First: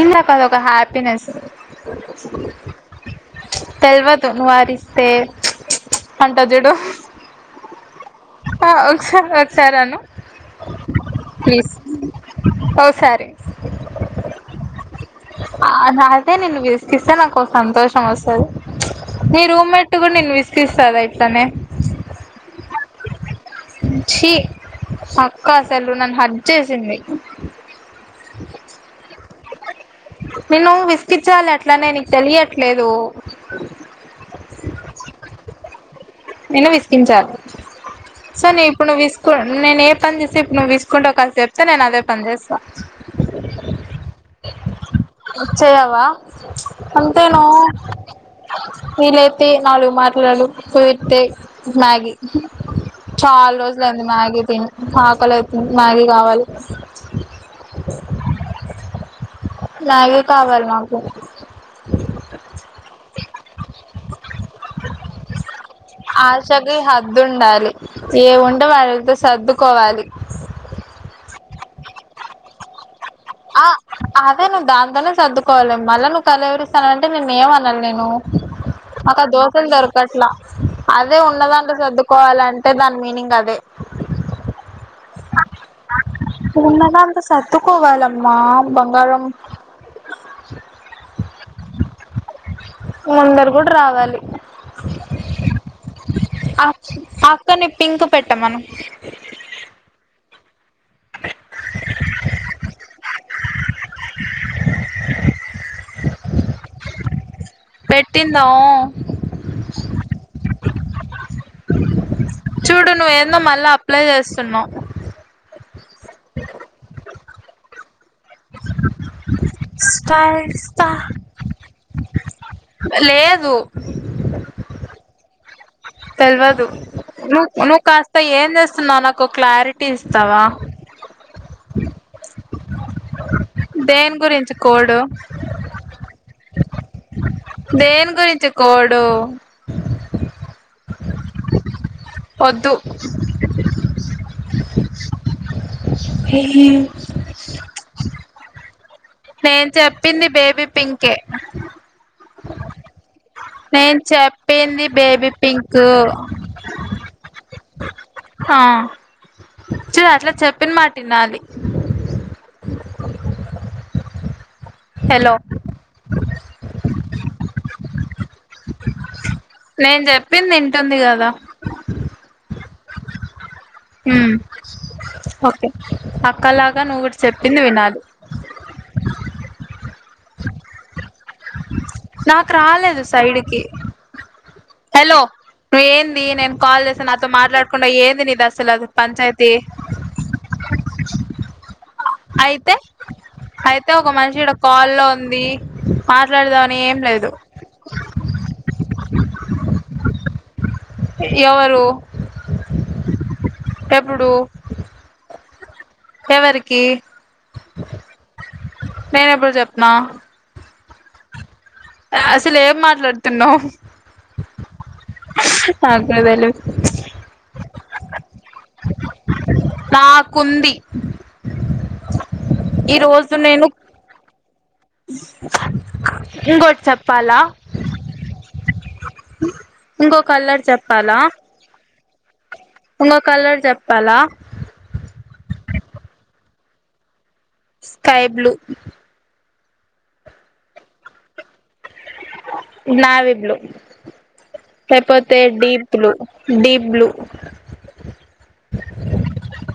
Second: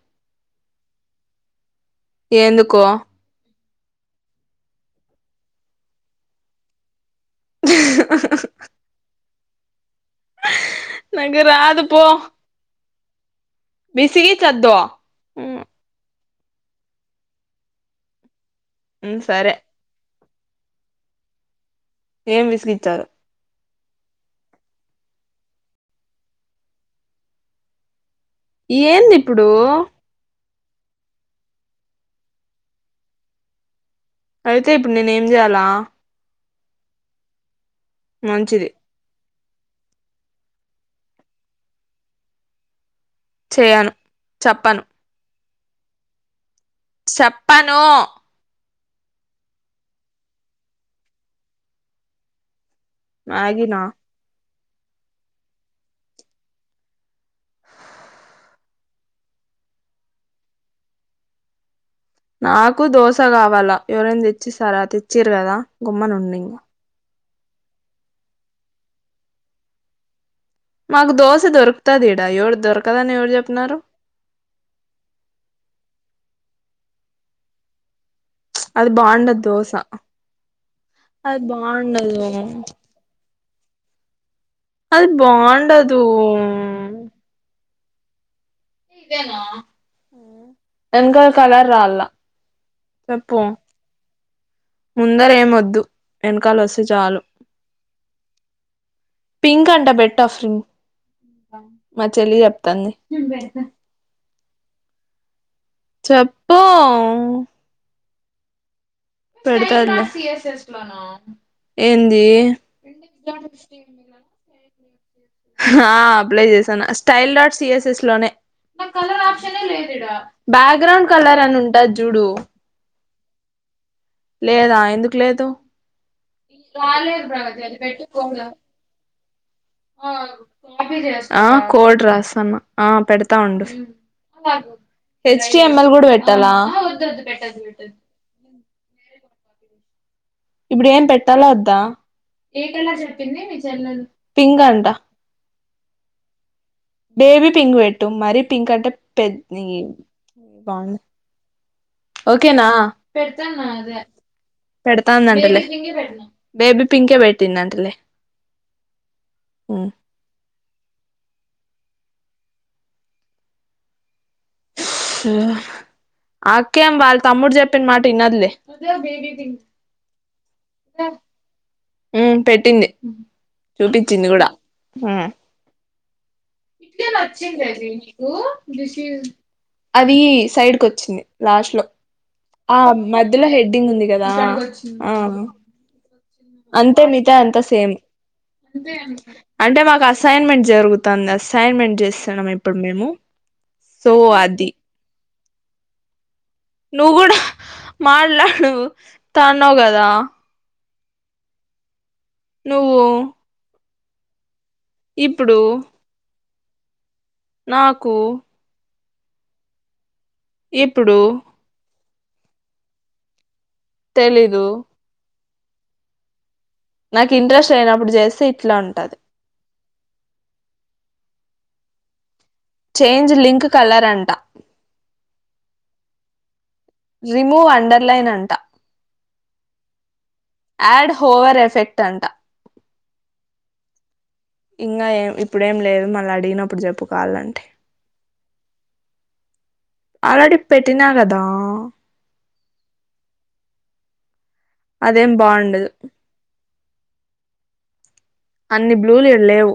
ఇందాక అదొక హ్యాపీనెస్ ఎందుకు [unintelligible] తెల్వదు నువ్వు అరిస్తే చ్ చ్అంట చుడు ఆ [inaudible] సరే అను నాకు రాదు పో సరే విసిగి చద్దు ఆ నా తే ననిన్ను విసిగిస్తే నాకు ఒ సంతోషం వస్తది సరే నిరూమెట్టు కూడా నిన్న విస్ గిస్తద ఇట్లనే ఏం విసిగిచ్చారు చీ అక్క అసలు నన్ను హట్‌ చేసింది ఏంది ఇప్ ప్పుడు నిన్ను విసిగిచ్చాలే అట్లనే నీకు తెలియట్లేదు అయితే ఇప్పుడు నేను ఏం చేయ్యాలా నేను విసిగించాలి సరే మంచిది ఇప్పుడు నువు విస్ నేను ఏ పని చేస్తే ఇప్పుడు నువ్వు విసుకుంటవు క్క చెప్తే నేను అదే పని చేస్తా చేయను చెప్పను చెయావా అంతే నా చెప్పను వీలైతే నాలుగు మాటలు కుదిరితె మ్యాగీ మ్యాగీనా చాల్‌రోజులు అయింది మ్యాగీ తిని ఆకలి అయితుంది మ్యాగీ కావాలి అలాగే కావాలి నాకు నాకు దోశ కావాలా ఎవరైనా తెచ్చిస్తారా తెచ్చియరు కదా. గుమ్మన ఉండు ఇంగ ర్దుండాలి ఏముంటే వాటితో సర్దుకోవాలి మాకు దోస దొరకతాది ఇడా ఎవరు దొరక ఆ అదే నువ్వు దాంతోనే సర్దుకోవాలి. మళ్ళా నువ్వు కలవరి ఇస్తన అంటే మేం ఏమనాలి నిన్ను అది అక్క బాగుండదు దోశలు దోశ దొరకట్లా అదే అది ఉన్నదాంట్లో బాగుండదు సర్దుకోవాలంటే దాని మీనింగ్ అదే [inaudible] అది బాగుండదు ఉన్నదా అనిపిస్తే అక్క కోవాలమ్మా ఇదేనా మ్మ్ ఏం కాదు కలర్ రాల్ల ఓనర్ కూడా రావాలి ముందరేం వద్దు ఆ అక్కని పింక్ పెట్టమను ట వస్తున్ మా చెల్లి జెప్తాంది చెప్పు పెట్టిందా. పెడతాడు. లే అట్లనా చూడు నువ్వు. ఏందో మళ్ళా అప్లై చేస్తున్నావ్ ఆ అప్లై చేసాను. స్టైల్డ్ ఆర్ట్ సిఎస్ఎస్ లోనే నా కలర్ ఆప్షన్ లేదు ఇడా స్టైల్ స్టార్ బ్యాక్గ్రౌండ్ కలర్ అని ఉంటది జూడు. లేదు లేదా. ఎందుకు లేదు. తెల్వదు నువ్వు నువ్వు కాస్త ఏం చేస్తున్నావు నాకు క్లారిటీ ఇస్తావా ఆ కోడ్ రాస్తన్న ఆ పెడతా ఆ ఉండు. దేని గురించి కోడు హెచ్టిఎంఎల్ గూడా బెట్టల్ల. ఆ వద్దు వద్దు పెట్టొద్దు. దేని గురించి కోడు ఇబ్బుడు ఏం పె పెట్టాలా వద్దా ఏ వద్దు కలర్ చెప్పింది. మీ చెల్లెలు. పింక్ అంట బేబి పింక్ వెట్టు. మరి పింక్ అంటే పెద్ ఈ నేను చెప్పింది బేబీ బాగుంది పింకే. ఓకేనా నేను చెప్పింది బేబీ పెడతాందంటలే పింకు బేబీ పింకే పెట్టిందంటలే హ ఉమ్ చూడు అట్లా చెప్పిన మాట్ టినాలి ఆక్కేం వాళ్ళ తమ్ముడు జెప్పిన మాట ఇనద్ లే నేను చెప్పింది వింటుంది కదా ఉ పెట్టింది చూపిచ్చింది హ్మ్ గూడ హు ఓకే అక్కలాగా నువ్వు కూడా చెప్పింది వినాలి అది సైడ్ కొచ్చింది లాస్ట్ లో నాకు ఆ రాలేదు మధ్యలో సైడ్కి హెడ్డింగ్ ఉంది గదా హలో నువ్వు ఏంది నేను కాల్ అంతే చేస్తే నాతో మిగతా అంతా మాట్లాడకుండా సేమ్ ఏంది నీది అసలు అది పంచాయతీ అంటే మాకు అసైన్మెంట్ జరుగుతాంది అస్సైన్మెంట్ చేస్ అయితే అయితే ఒక మనిషి ఇడ అది కాల్లో ఉం ఉంది ఆ నువ్వు కూడా మాట్లాడు తాన్నావ్ గదా ఎవరు నువ్వు ఎప్పుడు ఇప్పుడు ఎవరికి నాకు నేను ఎప్పుడు చెప్నా ఇప్పుడు అసలు ఏం మాట్లాడుతున్నావ్ తెలీదు [unintelligible] నాకు ఇంట్రెస్ట్ అయినప్పుడు చేస్తే ఇట్లా ఉంటది నాకుంది ఈ చేంజ్ రోజు లింక్ నేను కలర్ అంట ఇంకోటి చెప్పాలా రిమూవ్ అండర్ లైన్ అంట ఇంకో ఆడ్ హోవర్ ఎఫెక్ట్ తంట ఇంగో కలర్ చెప్పాలా ఇంకా ఏం ఇప్పుడేం లేదు మళ్ళీ అడిగినప్పుడు చెప్పు కావాలంటే స్కై బ్లూ అరడి పెట్టిన కదా నావ ఇడ్లు అదేం లేకపోతే డీప్ బాగుండదు బ్లు డీప్ బ్లూ అన్ని బ్లూలు ఈడ్లేవ్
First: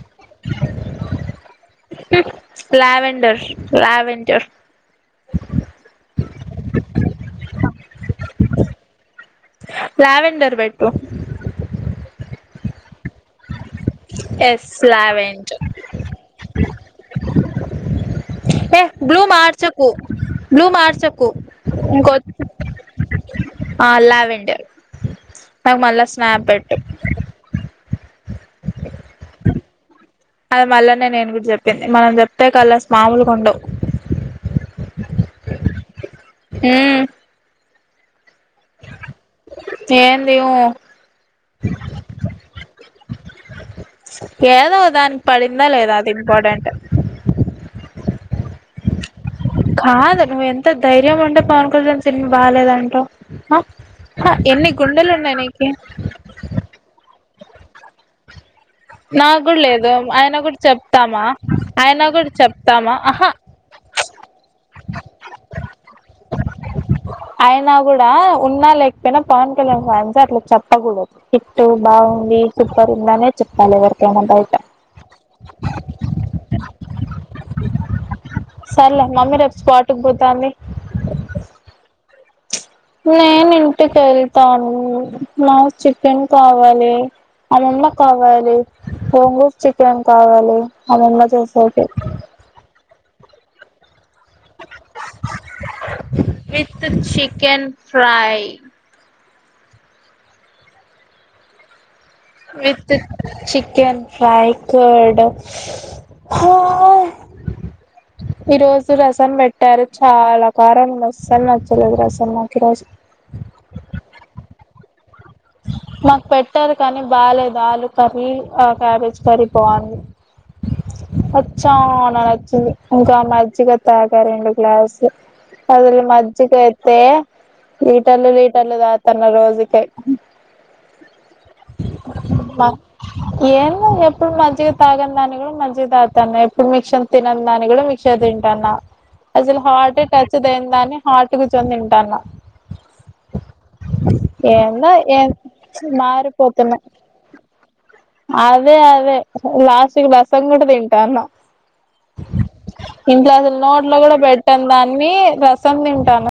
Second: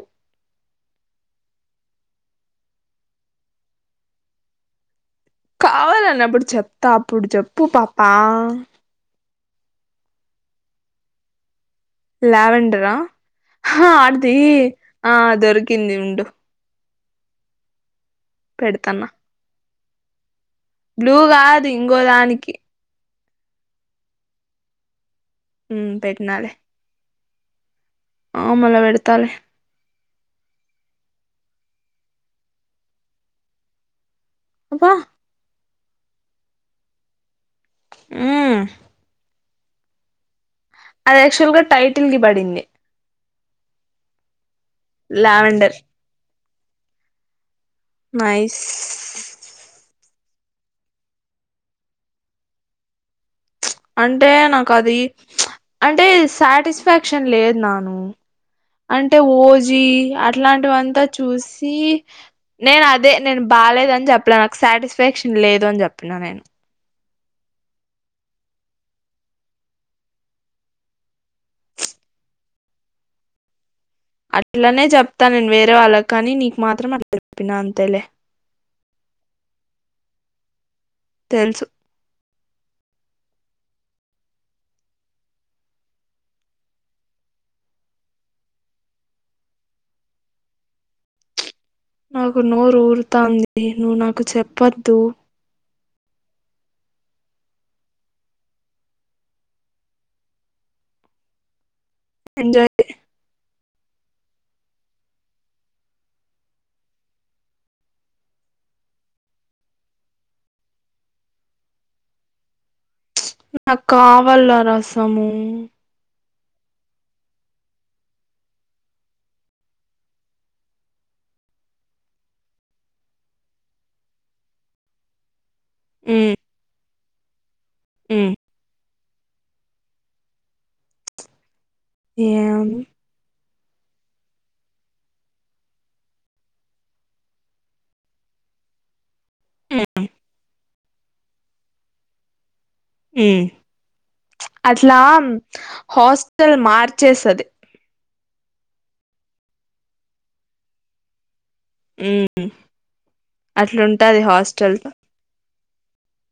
లావెండర్ లావెండర్ కావాలన్నప్పుడు చెప్తా అప్పుడు చెప్పు పాప లావెండర్ పెట్టు లావెండరా హా అంతి ఎస్ ఆ లావెండర్ దొరకింది ఉండు ఏ పెడతాను బ్లూ మార్ట్ చెప్పు బ్లూ మార్చకు కాదు ఇంగో ఇంకొ దానికి ఆ లావెండర్ నాకు ఉమ్ మళ్ళా స్నాప్ పెట్టినాలే పెట్టు ఆ మళ్ళ పెడతాలే అది మళ్ళానే నేను గూడ చెప్పి మనం చెప్తే కలర్స్ మాముల్గ్ ఉండవ్ అబ్బా ఉమ్ ఉమ్ ఏన్ందివు అది యాక్చువల్ గా టైటిల్ కి బడింది ఏదో ఒ దానికి పడిందా లావెండర్ లేదా అది ఇంపాటెంట్ నైస్ కాదు నువ్వు ఎంత ధైర్యం ఉంటే పవన్ కళ్యాణ్ సినిమా బాలేదంటవ్ అంటే నాకు అది ఉన్నాయి మ్చ నీకి అంటే సాటిస్ఫాక్షన్ లేదు నాకు అంటే నాకు కూడా ఓజీ లేదు ఆయన కూడా అట్లాంటివంతా చెప్తామా చూసి ఆయన కూడా నేను చెప్తామా అదే ఆహా నేను బాలేదని చెప్పాలే నాకు సాటిస్ఫాక్షన్ లేదు అని చెప్పిన నేను అయనా కూడా ఉన్నా లేకపోయినా పవన్ కళ్యాణ్ ఫ్యాన్స్ అట్లా చెప్పకూడదు హిట్ బాగుంది సూపర్ ఉంద అనే చె పాలే వర్ అట్లనే చెప్తా నేను వేరే వాళ్ళకు కానీ నీకు మాత్రం అట్ల చెప్పిన అంతేలే టుబోతంది తెలుసు నేను ఇంటికి వెళ్తాను నాకు చికెన్ కావాలి అమ్మమ్మ కావాలి గోంగూర్ చికెన్ కావాలి అమ్మమ్మ చేసేది నాకు నోరు ఊరుతాంది ను నాకు నాకు చెప్పద్దు with chicken fry enjoy with chicken fry curd హా ఈరోజు రసం పెట్టారు చాలా కారంఉంది అసలు నచ్చలేదు రసం నాకు ఈరోజు నాకు కావాల్ల అ రాస్ సమూ పట్టదు కానీ బాలేదు ఆలు కర్రీ ఆ క్యాబేజ్ కర్రీ బాగుంది అది చాల్ నచ్చింది ఇంకా మజ్జిగ తాగ రెండు గ్లాసు అసలు ఉమ్ మజ్జిగయితే లీటలు ఉమ్ లీటళ్లు తాగుతా రా రోజుకి మాకు ఏవుంది ఏమో ఎప్పుడు మజ్జిగ తాగని దాని కూడా మజ్జిగ తాగుతున్న ఎప్పుడు మిక్సర్ తినను దాని కూడా మిక్సర్ తింటున్న అసలు హాట్ టచ్ త దాన్ని హాట్ కూర్చొని తింటన్నా ఉమ్ అది ఏందో ఇట్లా ఏం హాస్టల్ మారిపోతున్నా మార్చేసది అదే అదే లాస్ట్కి రసం కూడా తింటన్నా ఉమ్ ఇంట్లో అసలు నోట్లో కూడా అట్లుంటది పెట్టను హాస్టల్ దాన్ని రసం తింటాన్న